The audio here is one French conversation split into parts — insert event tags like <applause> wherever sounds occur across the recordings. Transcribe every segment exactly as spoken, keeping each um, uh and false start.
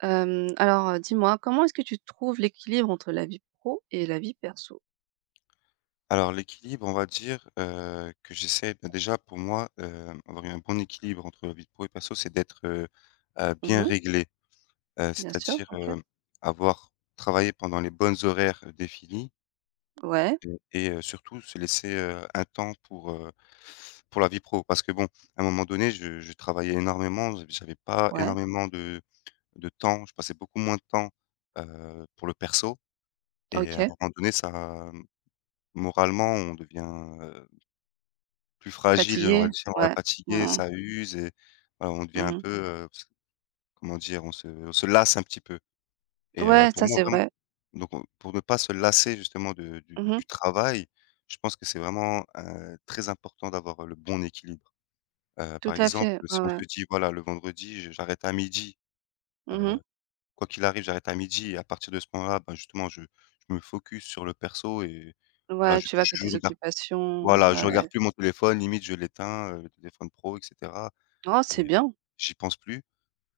Hem, alors, heu, dis-moi, comment est-ce que tu trouves l'équilibre entre la vie pro et la vie perso? Alors l'équilibre, on va dire, heu, que j'essaie bah, déjà pour moi, hem, avoir eu un bon équilibre entre vie pro et perso, c'est d'être, heu heu, bien Mmh. réglé. Heu, Bien sûr, c'est-à-dire, OK. heu, avoir travaillé pendant les bonnes horaires euh, définies Ouais, et et heu, surtout se laisser, heu, un temps pour, heu, pour la vie pro. Parce que bon, à un moment donné, je je travaillais énormément, j'av j'avais pas ouais, énormément de de temps, je passais beaucoup moins de temps, heu, pour le perso. Et à un OK. moment donné ça, moralement, on devient, euh, plus fragile, on Fatigué? va si on va Ouais. fatigué, Mmh mh. ça use et voilà, on devient un Mmh. peu, heu, s comment dire? On se on se lasse un petit peu. Et heu, Ouais, pour ça, moi c'est vraiment, vrai. donc on pour ne pas se lasser justement de du du Mmh. du travail, je pense que c'est vraiment, heu, très important d'avoir le bon équilibre. Heu, par Tout à exemple, fait. si Ouais, on ouais. se dit: «Voilà, le vendredi, je j'arrête à midi, Mmh. heu, quoi qu'il arrive, j'arrête à midi et à partir de ce moment-là, ben, justement, je je me focus sur le perso et voilà, Ouais, je tu vas touche que je tes regarde... occupations. voilà, Ouais, je ouais. regarde plus mon téléphone, limite je l'éteins, heu, le téléphone pro et cetera. Oh, c'est Et bien. j'y pense plus,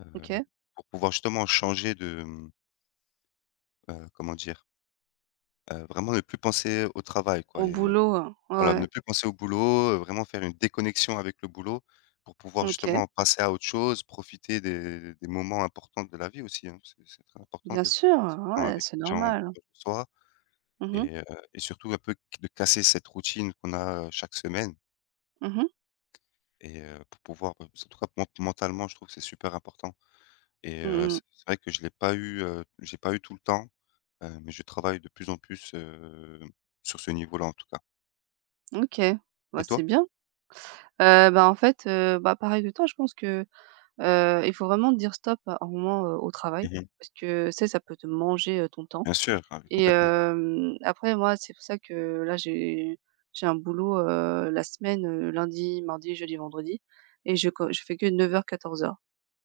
heu, OK. pour pouvoir justement changer de, mmh, heu, comment dire? Heu, vraiment ne plus penser au travail, quoi. Au Et boulot, heu, ouais, voilà, ne ouais. plus penser au boulot, heu, vraiment faire une déconnexion avec le boulot pour pouvoir OK. justement passer à autre chose, profiter des des moments importants de la vie aussi, hein. C'est c'est très important Bien de sûr, passer du temps ouais, avec c'est les gens normal. proches de soi. Mmh mh. Et heu et surtout un peu de casser cette routine qu'on a, heu, chaque semaine. Mmh. Et heu, pour pouvoir, en tout cas ment mentalement, je trouve que c'est super important. Et heu, Mmh. c'est c'est vrai que je l'ai pas eu, heu, j'ai pas eu tout le temps, heu, mais je travaille de plus en plus, heu, sur ce niveau-là, en tout cas. OK. Bah, Et toi? c'est bien. Heu, bah, en fait, heu, bah, pareil que toi, je pense que Heu, il faut vraiment dire stop à un moment, heu, au travail Mmh. parce que, ça, ça peut te manger, heu, ton temps Bien sûr, ah oui, et complètement. hem, après moi, c'est pour ça que là, j'ai j'ai un boulot, heu, la semaine, heu, lundi, mardi, jeudi, vendredi et je co je fais que neuf heures, quatorze heures.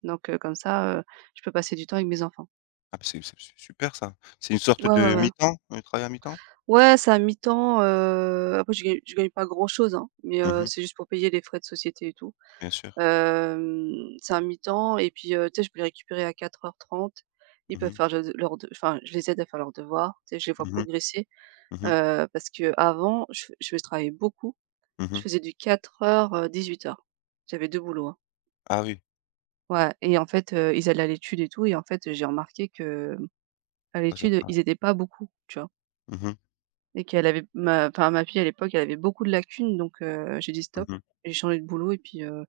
Donc heu, comme ça, heu, je peux passer du temps avec mes enfants. Ah beh, c'est c'est su super ça. C'est une sorte Ouais, ouais, de, ouais, ouais. mi-temps? Un travail à mi-temps? Ouais, c'est à mi-temps, heu, après je gagne je gagne pas grand chose, hein, mais heu, Mmh, c'est juste pour payer les frais de société et tout. bien sûr. Hem, c'est un mi-temps et puis, heu, tu sais, je peux les récupérer à quatre heures trente. Ils Mmh peuvent mh. faire le leurs de Enfin, je les aide à faire leurs devoirs, tu sais, je les vois Mmh mh. progresser, Mmh. heu, parce que avant je je travaillais beaucoup. Je Mmh. faisais du quatre heures euh, dix-huit heures. J'avais deux boulots, hein. Ah oui, Ouais et en fait, heu, ils allaient à l'étude et tout et en fait, j'ai remarqué que, à ah c'est l'étude, pas... ils aidaient pas beaucoup, tu vois? Mmh mh. Et qu'elle avait ma Enfin, ma fille, à l'époque, elle avait beaucoup de lacunes donc heu, j'ai dit: «Stop». Mmh. J'ai changé de boulot et puis, heu,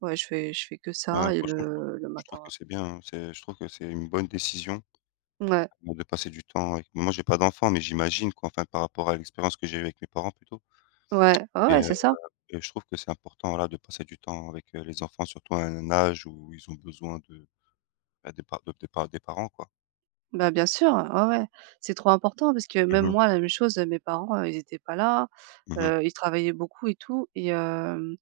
ouais, je fais je fais que Bah, ça et franchement, je trouve le le je matin, trouve ouais. que c'est bien, hein. C'est Je trouve que c'est une bonne décision, Ouais. heu, de passer du temps avec... moi j'ai pas d'enfant, mais j'imagine quoi, enfin, par rapport à l'expérience que j'ai eue avec mes parents plutôt. Ouais, ouais, et ouais, c'est ça. Et je trouve que c'est important, voilà, de passer du temps avec, heu, les enfants, surtout à un âge où ils ont besoin de, bah, des par de des par des parents, quoi. Bah, bien sûr, ouais, ouais. C'est trop important parce que même Mmh mh. moi, la même chose, mes parents, heu, ils étaient pas là, Mmh. heu, ils travaillaient beaucoup et tout et hem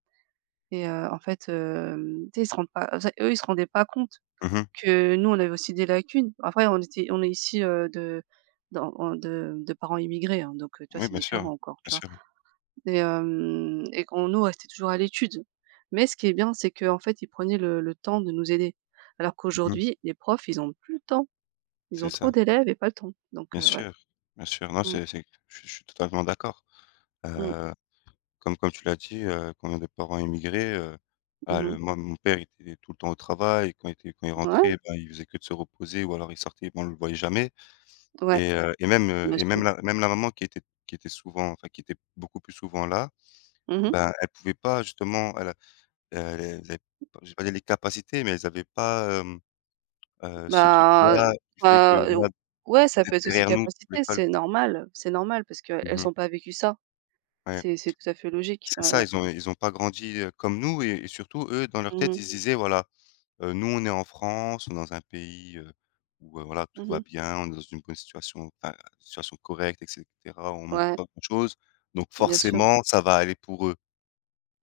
et heu, en fait, hem, tu sais, ils se rendent pas en eux, ils se rendaient pas compte Mmh. que nous, on avait aussi des lacunes. Après on était on est ici, heu, de dans en de de parents immigrés, hein, donc heu, tu vois, Oui, c'est bien sûr, différent encore, bien tu vois? sûr. Et hem et qu'on nous, restait toujours à l'étude. Mais ce qui est bien, c'est qu'en fait, ils prenaient le le temps de nous aider. Alors Mmh. qu'aujourd'hui, les profs, ils ont plus le temps. Ils ont C'est trop ça. d'élèves et pas le temps, donc Bien heu, ouais. sûr, bien sûr. Non, Mmh. c'est c'est je suis je suis totalement d'accord. Mmh. Heu, comme comme tu l'as dit, heu, quand on a des parents immigrés, heu, bah, Mmh le mh. moi, mon père était tout le temps au travail. Quand il était quand il Ouais, rentrait, bah, il faisait que de se reposer ou alors il sortait, mais on ne le voyait jamais. ouais, Et heu et même, heu bien et sûr. même la même la maman qui était qui était souvent, enfin, qui était beaucoup plus souvent là. Mmh mh. Ben, elles pouvaient pas justement, elles a elle elle pas, je vais pas dire les capacités, mais elles avaient pas, hem, heu, ce Bah, truc-là qui fait que heu, voilà, ou ouais, ça peut d'être être aussi derrière nous, capacité, l'école. c'est normal, c'est normal parce qu'elles Mmh. ont pas vécu ça. Ouais. C'est c'est tout à fait logique. C'est Ouais, ça, ouais. ils ont ils ont pas grandi, heu, comme nous et et surtout eux, dans leur Mmh tête, mh. ils se disaient: «Voilà, heu, nous on est en France, on est dans un pays, heu, où, heu, voilà, Mmh tout va mh. bien, on est dans une bonne situation, enfin, situation correcte et cetera, on manque Ouais, pas de choses, donc bien sûr. forcément ça va aller pour eux».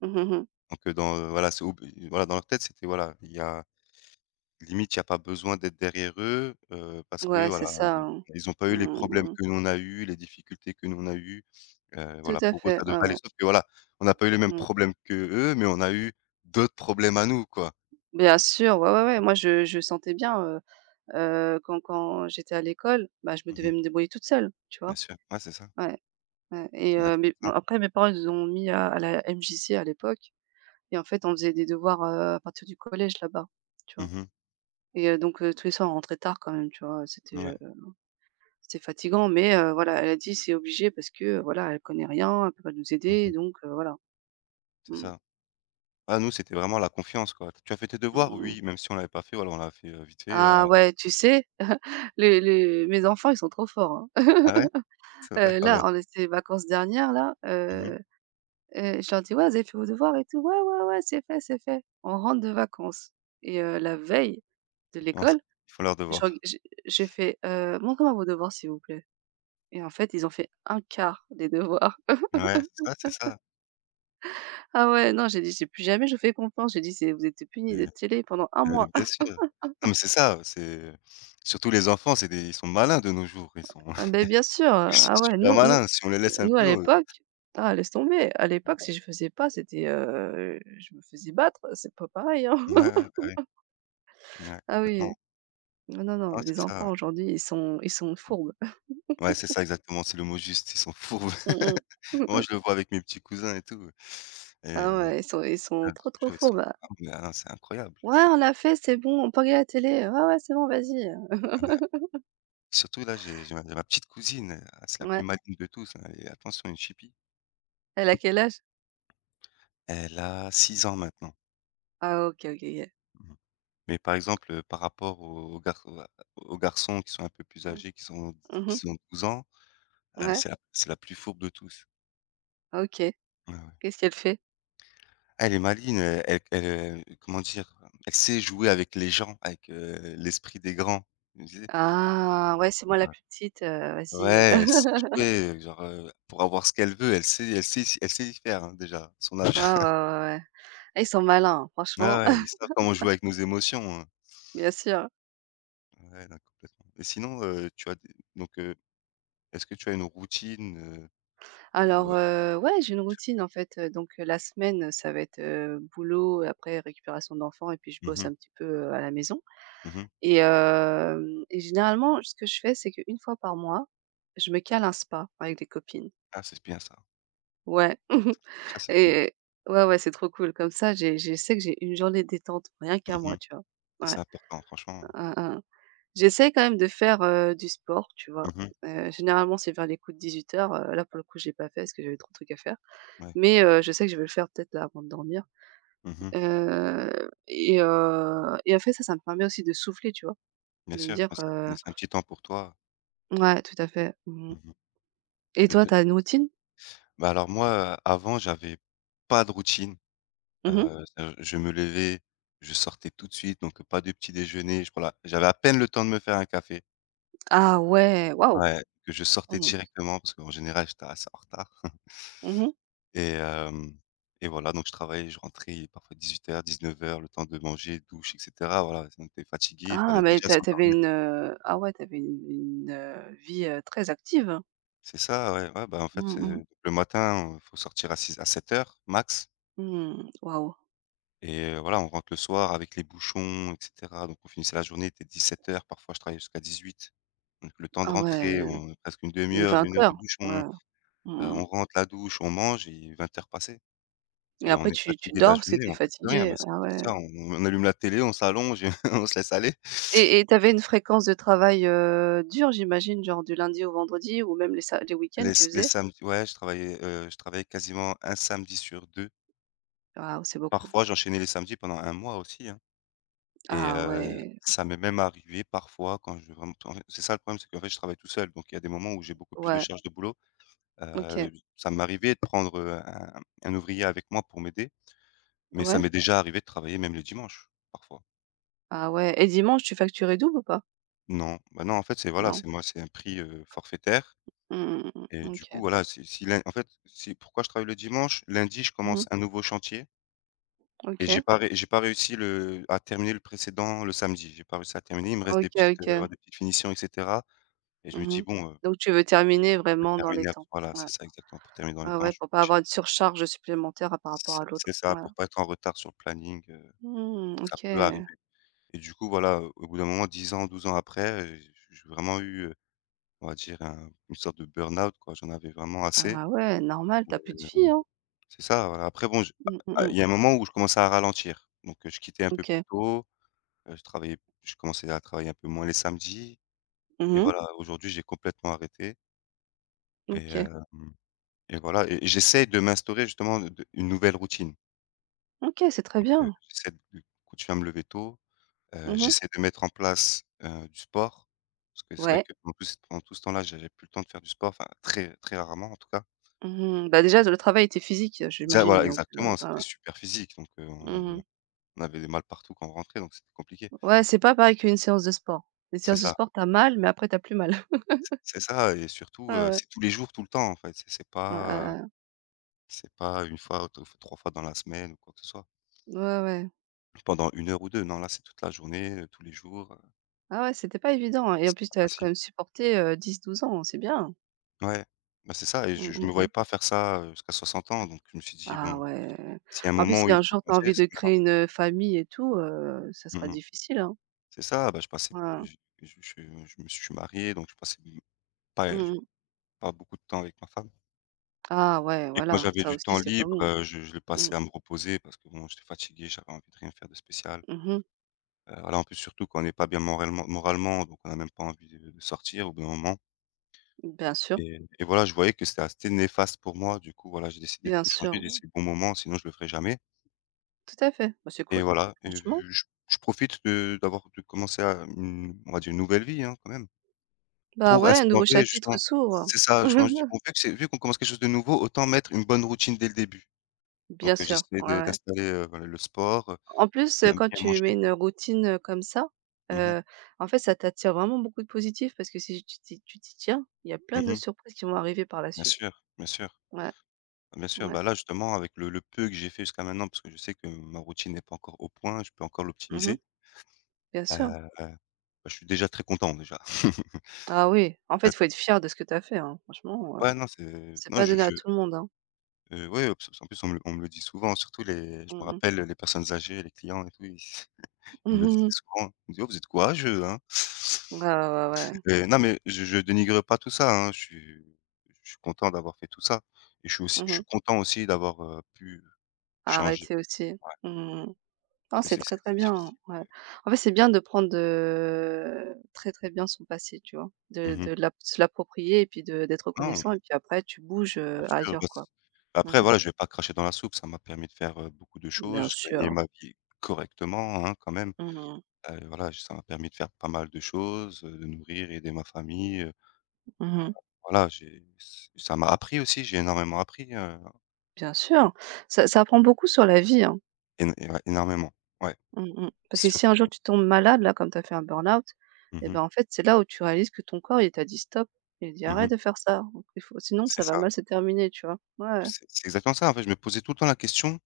Mmh mh mmh mh. Donc heu, dans, heu, voilà, c'est ob voilà, dans leur tête, c'était voilà, il y a... limite, il y a pas besoin d'être derrière eux, heu, parce que Ouais, c'est voilà, ça, ils ont hein. ils ont pas Mmh eu les problèmes mh mh. que nous on a eu, les difficultés que nous on a eu, heu, Tout voilà, à pour eux, fait, ça ouais, devrait ouais. aller. Sauf que voilà, on n'a pas eu les mêmes Mmh. problèmes qu'eux, mais on a eu d'autres problèmes à nous, quoi. Bien sûr, ouais, ouais, ouais. Moi, je je sentais bien, heu heu, quand quand j'étais à l'école, bah, je me Mmh devais mh. me débrouiller toute seule, tu vois? Bien sûr. Ouais, c'est ça. Ouais. Ouais et C'est heu, exactement mais bon ça. après mes parents, ils nous ont mis à à la M J C à l'époque et en fait, on faisait des devoirs, heu, à partir du collège là-bas, tu vois? Mmh mh. Et heu, donc heu, tous les soirs, on rentrait tard quand même, tu vois? C'était, Ouais. heu, c'était fatigant mais heu, voilà, elle a dit: «C'est obligé parce que, heu, voilà, elle connaît rien, elle peut pas nous Mmh aider mh. donc heu, voilà». C'est Mmh. ça. Ah, nous, c'était vraiment la confiance, quoi. «Tu as fait tes Mmh devoirs?» mh. «Oui», même si on l'avait pas fait, voilà, on l'a fait, heu, vite fait, heu Ah ouais, tu sais, <laughs> les les mes enfants, ils sont trop forts, hein. ah ouais? <laughs> C'est vrai? Heu, Ah ouais. là, en les vacances dernières là, Mmh mh. heu Heu, je leur dis: «Ouais, vous avez fait vos devoirs et tout?» «Ouais, ouais, ouais, c'est fait, c'est fait». On rentre de vacances et heu, la veille de Ils commencent l'école, ils font leurs je reg devoirs. j'ai j'ai fait: «Heu, montrez-moi vos devoirs s'il vous plaît» et en fait, ils ont fait un quart des devoirs. <laughs> Ouais, c'est ça, c'est ça, Ah ouais, non, j'ai dit: «J'ai plus jamais je vous fais confiance». J'ai dit: «C'est vous êtes punis et de télé pendant un Heu, mois». bien <laughs> sûr. Non mais c'est ça, c'est surtout les enfants, c'est des... ils sont malins de nos jours, ils sont Ah <laughs> beh, ils bien sûr, sont ah ouais, super nous nous malins. Si on les laisse un nous à peu, heu l'époque ah laisse tomber. À l'époque, si je faisais pas, c'était, heu, je me faisais battre, c'est pas pareil, hein. ouais, <laughs> ouais, bah, oui, ouais, Ah oui, complètement. non, non, non, Ah les c'est ça, enfants ouais. aujourd'hui, ils sont ils sont fourbes. Ouais, c'est ça exactement, c'est le mot juste, ils sont fourbes. Mmh <laughs> Moi, mh. je <laughs> le vois avec mes petits cousins et tout, Ah et ouais, ils sont ils sont grave, je trop, te trop jure, ils sont fourbes, heu. ah mais ah, c'est incroyable. Ils «Ouais, sont on l'a fait, c'est bon, on peut regarder la télé, heu. Ouais, ouais, c'est bon, vas-y, heu». Ah mais surtout là, j'ai j'ai ma j'ai ma petite cousine, heu, c'est la plus Ouais. maligne de tous, hein, et attention, une chipie. Elle a quel âge? Elle a six ans maintenant. Ah OK, OK, OK. Mais par exemple, heu, par rapport aux gar aux aux garçons qui sont un peu plus Mmh. âgés, qui sont qui Mmh. sont douze ans, heu, Ouais, c'est la c'est la plus fourbe de tous. OK. Ouais, ouais. Qu'est-ce qu'elle fait? Elle est maligne, heu, elle elle, heu, comment dire? Elle sait jouer avec les gens, avec, heu, l'esprit des grands. Tu sais? Ah ouais, c'est moi la plus petite, heu, vas-y, <laughs> Ouais, elle ah. sait jouer, genre, heu, pour avoir ce qu'elle veut, elle sait elle sait elle sait y faire, hein, déjà, son âge. Ouais, ouais, ouais, <laughs> ouais. Ah, ils sont malins, hein, Ouais, franchement. ouais, ils <laughs> savent comment jouer avec nos émotions, hein. Bien sûr. Ouais, non, complètement. Et sinon, heu, tu as des donc, heu, est-ce que tu as une routine, heu, ou Alors, heu? heu, ouais, j'ai une routine, en fait, heu, donc euh, la semaine, ça va être, heu, boulot après récupération d'enfants et puis je Mmh bosse mh. un petit peu, heu, à la maison. Mmh. Et hem et généralement, ce que je fais, c'est qu'une fois par mois, je me cale un spa avec des copines. Ah, c'est bien ça. Ouais <laughs> Ça, c'est cool. et ouais, ouais, c'est trop cool. Comme ça, j'ai je sais que j'ai une journée détente, rien qu'à moi, Mmh. tu vois? Ouais, C'est important, franchement. hein, hein. J'essaie quand même de faire, heu, du sport, tu vois? Mmh. Heu, généralement, c'est vers les coups de dix-huit heures, heu, là, pour le coup, j'ai pas fait parce que j'avais trop de trucs à faire, Ouais. mais heu, je sais que je vais le faire peut-être là avant de dormir, Mmh. heu et heu et en fait, ça, ça me permet aussi de souffler, tu vois? Bien De me sûr, dire, parce que tu heu laisses un petit temps pour toi. ouais, tout à fait. Mmh. Mmh. Et De toi, te t'as une routine? Bah, alors moi, heu, avant, j'avais pas de routine, Mmh. heu, c'est-à-dire je me levais, je sortais tout de suite, donc pas de petit déjeuner, je voilà, j'avais à peine le temps de me faire un café. Ah ouais, waouh! Ouais, que je sortais Mmh mh. directement parce qu'en général, j'étais assez en retard. <laughs> Mmh. Et hem et voilà, donc je travaillais, je rentrais parfois dix-huit heures-dix-neuf heures, le temps de manger, douche et cetera, voilà, sinon tu fatigué, il Ah fallait mais déjà tu as s'endormir. une, heu, ah ouais, t'avais une une, heu, vie, heu, très active. C'est ça, ouais, ouais, bah, en fait, Mmh mh. heu, le matin, heu, faut sortir à six, à sept heures max Mmh, waouh. et heu, voilà, on rentre le soir avec les bouchons et cetera, donc on finissait la journée, était dix-sept heures. Parfois je travaillais jusqu'à dix-huit. Donc le temps de Ah rentrer, ouais, on presque une demi les heure, vingt une heure de heures. bouchon, Ouais. heu, Mmh on rentre, la douche, on mange et vingt heures passées. et Et on après est tu tu fatigué de la dors parce que journée, t'es es on fait plus rien, bah, fatiguée. c'est Ah c'est ouais ça, on on allume la télé, on s'allonge et <laughs> on se laisse aller. et et t'avais une fréquence de travail, heu, dure j'imagine, genre du lundi au vendredi ou même les sa les week-ends Les tu les faisais? samedis ouais, je travaillais, heu, je travaillais quasiment un samedi sur deux. Waouh, c'est beaucoup. Parfois, j'enchaînais les samedis pendant un mois aussi, hein. Et Ah heu, ouais, ça m'est même arrivé parfois quand je vais vraiment en fait, c'est ça le problème, c'est qu'en fait, je travaille tout seul, donc il y a des moments où j'ai beaucoup plus de ouais, charges de boulot. OK, Heu, Ça m'est arrivé de prendre, heu, un un ouvrier avec moi pour m'aider, mais ça ouais. m'est déjà arrivé de travailler même le dimanche, parfois. Ah ouais et dimanche tu facturais double ou pas? Non, bah, non, en fait, c'est voilà, Non? c'est moi, c'est un prix, heu, forfaitaire. Mmh mmh Et mmh, du OK. coup, voilà, si si lun en fait, si pourquoi je travaille le dimanche? Lundi, je Mmh commence mh. un nouveau chantier et j'ai OK. pas ré j'ai pas réussi le à terminer le précédent le samedi. J'ai pas réussi à terminer, il me reste OK, des petites, OK. heu, des petites finitions et cetera. Et je me Mmh dis: mh. «Bon, Donc tu veux terminer vraiment dans les Terminer temps? voilà, Ouais. c'est ça exactement, pour terminer dans les Ouais, temps, ouais, je suis pour pas obligé». avoir une surcharge supplémentaire par rapport à C'est l'autre. c'est ça, Ouais. pour pas être en retard sur le planning, heu, Mmh, ça OK. peut arriver. Et du coup, voilà, au bout d'un moment, dix ans, douze ans après, heu, j j'ai vraiment eu, heu, on va dire un une sorte de burn-out, quoi. J'en avais vraiment assez, Ah ouais, normal, tu as plus de vie, hem, hein? c'est ça, voilà. Après bon, je a Mmh, mmh a mh. il y a un moment où je commençais à ralentir, donc heu, je quittais un peu plus OK. tôt, heu, je travaillais je commençais à travailler un peu moins les samedis. Mmh Et mh. voilà, aujourd'hui, j'ai complètement arrêté. Et OK. hem et voilà et et j'essaye de m'instaurer justement de de une nouvelle routine. OK, c'est très Heu, bien. J'essaie de continuer à me lever tôt, heu, Mmh mh. j'essaie de mettre en place, heu, du sport, parce que c'est vrai Ouais. que en plus pendant tout ce temps-là, j'avais plus le temps de faire du sport, enfin très très rarement en tout cas. Mmh mh. Bah, déjà le travail était physique, heu, Déjà j'imagine voilà, donc heu, exactement, voilà. c'était super physique donc heu, on Mmh avait mh. on avait des mal partout quand on rentrait donc c'était compliqué. Ouais, c'est pas pareil qu'une séance de sport. Les C'est séances de ça, sport, tu as mal, mais après tu as plus mal. <laughs> c'est c'est ça et Ouais, surtout, heu, ouais. c'est tous les jours, tout le temps en fait, c'est c'est Ouais, pas, heu, ouais, ouais. c'est pas une fois, deux fois, trois fois dans la semaine ou quoi que ce soit. Ouais, ouais. Pendant une heure ou deux, non, là c'est toute la journée, heu, tous les jours, heu, Ah ouais, c'était pas évident, hein et en c'est plus, pas tu as quand facile. même supporté, heu, dix douze ans, c'est bien. Ouais, bah, c'est ça et Mmh je je mh me mh. voyais pas faire ça, heu, jusqu'à soixante ans donc je me suis dit: Ah «Bon, ouais. s'il y a un En plus, moment où si il un faut jour tu as envie changer, c'est de maintenant». créer une, famille et tout, heu, ça sera Mmh mh. difficile, hein. C'est ça, bah, je passais Ouais. je je je je me suis marié donc je passais pas je Mmh mmh. pas beaucoup de temps avec ma femme Ah ouais, et quand voilà, j'avais ça du aussi, temps c'est pas libre, bon. heu, je je le Mmh. passais à me reposer parce que bon, j'étais fatigué, j'avais envie de rien faire de spécial. Mmh. Heu, voilà, en plus surtout quand on n'est pas bien moralement moralement donc on a même pas envie de de sortir au bout d'un moment Bien sûr, et et voilà, je voyais que c'était assez néfaste pour moi. Du coup, voilà, j'ai décidé de bien tout changer, sûr. laisser le bon moment, sinon je le ferais jamais. Tout à fait. Bah, c'est Et cool, voilà, et franchement. je je profite de d'avoir de commencer à une on va dire une nouvelle vie, hein, quand même, Bah pour ouais, un nouveau instaurer chapitre justement s'ouvre. c'est ça, justement, je dis: <laughs> «Bon, vu que c'est vu qu'on commence quelque chose de nouveau, autant mettre une bonne routine dès le début». Donc Bien heu, sûr, j'essaie ouais, de ouais. d'installer, heu, voilà, le sport, heu, En plus, heu, bien quand bien tu mets manger. une routine, heu, comme ça, Mmh mh. heu, en fait, ça t'attire vraiment beaucoup de positif parce que si tu t'y tu t'y tiens, il y a plein de Mmh. surprises qui vont arriver par la Bien suite. sûr, bien sûr, Ouais, bien sûr. ouais. Bah, là, justement, avec le le peu que j'ai fait jusqu'à maintenant, parce que je sais que ma routine n'est pas encore au point, je peux encore Mmh. l'optimiser, Bien sûr. heu, bah, je suis déjà très content déjà. <laughs> Ah oui, en fait, il faut être fier de ce que tu as fait, hein. Franchement, heu, Ouais, non, c'est c'est non, pas je donné à je tout le monde, hein. Heu, ouais, obs en plus on me le on me le dit souvent, surtout les, je me Mmh. rappelle, les personnes âgées, les clients et tout, ils <laughs> ils me le disaient <laughs> souvent. Ils me disaient: «Oh, vous êtes courageux, hein». Ouais, ouais, ouais. Heu, non mais je je dénigre pas tout ça, hein, je suis je suis content d'avoir fait tout ça et je suis aussi Mmh je mh. suis content aussi d'avoir, heu, pu changer. Arrêter aussi. Ouais, Mmh. Non, parce que c'est c'est très, c'est très c'est bien, hein, difficile. ouais. En fait, c'est bien de prendre, heu, très, très bien son passé, tu vois? De Mmh. de l'ap Se l'approprier et puis de d'être Non, reconnaissant bien et puis après tu bouges, heu, sûr, ailleurs, bah, c quoi. Mmh après mh. voilà, je vais pas cracher dans la soupe, ça m'a permis de faire, heu, beaucoup de Bien choses, je gagnais sûr. ma vie correctement, hein, quand même. Mmh mh. Heu, voilà, ça m'a permis de faire pas mal de choses, heu, de nourrir et aider ma famille. Mmh. Voilà, j'ai ç ça m'a appris aussi, j'ai énormément appris, heu, Bien sûr. Ça ça apprend beaucoup sur la vie, hein. éno é ouais, énormément, ouais, Mmh mh. Parce que surtout. si un jour tu tombes malade, là, comme tu as fait un burn-out Mmh et mh, ben, en fait, c'est là où tu réalises que ton corps, il t'a dit: «Stop», il dit: mmh. «Arrête de faire ça, donc il faut sinon C'est ça va ça, mal se terminer», tu vois? Ouais, ouais. c'est c'est exactement ça, en fait, je me posais tout le temps la question,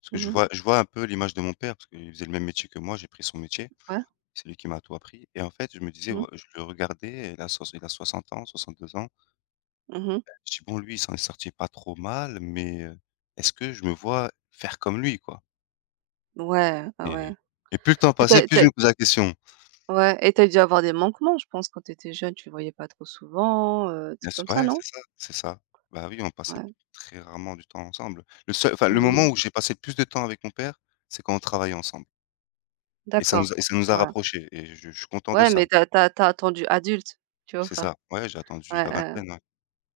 parce que je Mmh. vois je vois un peu l'image de mon père, parce qu'il faisait le même métier que moi, j'ai pris son métier, Ouais. c'est lui qui m'a tout appris et en fait, je me disais, Mmh ouais, mh. je le regardais, il a soix il a soixante ans, soixante-deux ans. Mmh. Je dis: «Bon, lui, il s'en est sorti pas trop mal, mais heu, est-ce que je me vois faire comme lui, quoi?» Ouais, ah et ouais. et plus le temps passait, plus je me posais la question. Ouais et t'as dû avoir des manquements, je pense, quand t'étais jeune, tu le voyais pas trop souvent, heu, Bien trucs sûr, comme ça, ouais, non? c'est ça, c'est ça. Bah, oui, on passait Ouais. très rarement du temps ensemble. Le seul, enfin, Mmh le mmh, mmh. moment où j'ai passé le plus de temps avec mon père, c'est quand on travaillait ensemble et ça D'accord. nous a et ça nous a Ouais. rapprochés et je je suis content de Ouais, ça. mais t'as as tu attendu adulte, tu vois C'est ou ça, ouais, j'ai attendu Ouais, la ouais. vingtaine, ouais.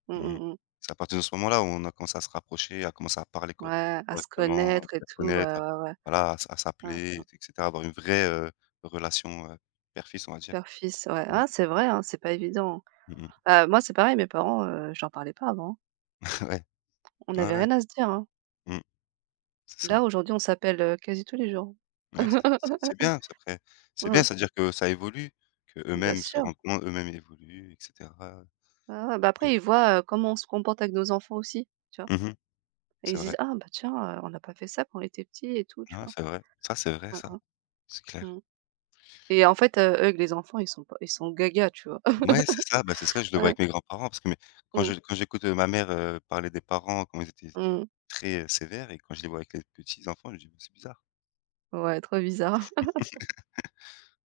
Mmh Mmh. mh, mmh. C'est à partir de ce moment-là où on a commencé à se rapprocher, à commencer à parler co Ouais, à se correctement, à connaître et se tout, ouais, connaître, à ouais, ouais. voilà, à s à Hein. s'appeler et cetera, avoir une vraie, heu, relation, heu, père-fils, on va dire. Père-fils, ouais. Mmh. Ah c'est vrai, hein, c'est pas évident. Mmh. Heu, moi c'est pareil, mes parents, heu, je leur parlais pas avant. Hein. <laughs> Ouais. On Ouais, avait ouais. rien à se dire, hein. Mmh. C'est Là, ça. aujourd'hui, on s'appelle, heu, quasi tous les jours. Ouais, c'est c'est c'est <laughs> bien, c'est après c'est bien, Mmh. c'est-à-dire que ça évolue, Bien qu'eux-mêmes se sûr. rendent compte, eux-mêmes évoluent et cetera, Ouais, ouais, bah, après ils voient, heu, comment on se comporte avec nos enfants aussi, tu vois? mmh mh, Et c'est ils se disent: vrai. «Ah bah tiens, heu, on n'a pas fait ça quand on était petits et tout», tu Ah, vois? c'est vrai. Ça, c'est vrai Mmh ça, c'est mh. clair. Mmh. Et en fait, heu, eux, les enfants, ils sont pas ils sont gaga, tu vois? Ouais, c'est ça, bah, c'est ça, je le vois avec mes <laughs> grands-parents parce que mes quand Mmh. je quand j'écoute, heu, ma mère, heu, parler des parents, comment ils étaient Mmh. très, heu, sévères et quand je les vois avec les petits enfants, je me dis: «Bah, c'est bizarre». Ouais, trop bizarre.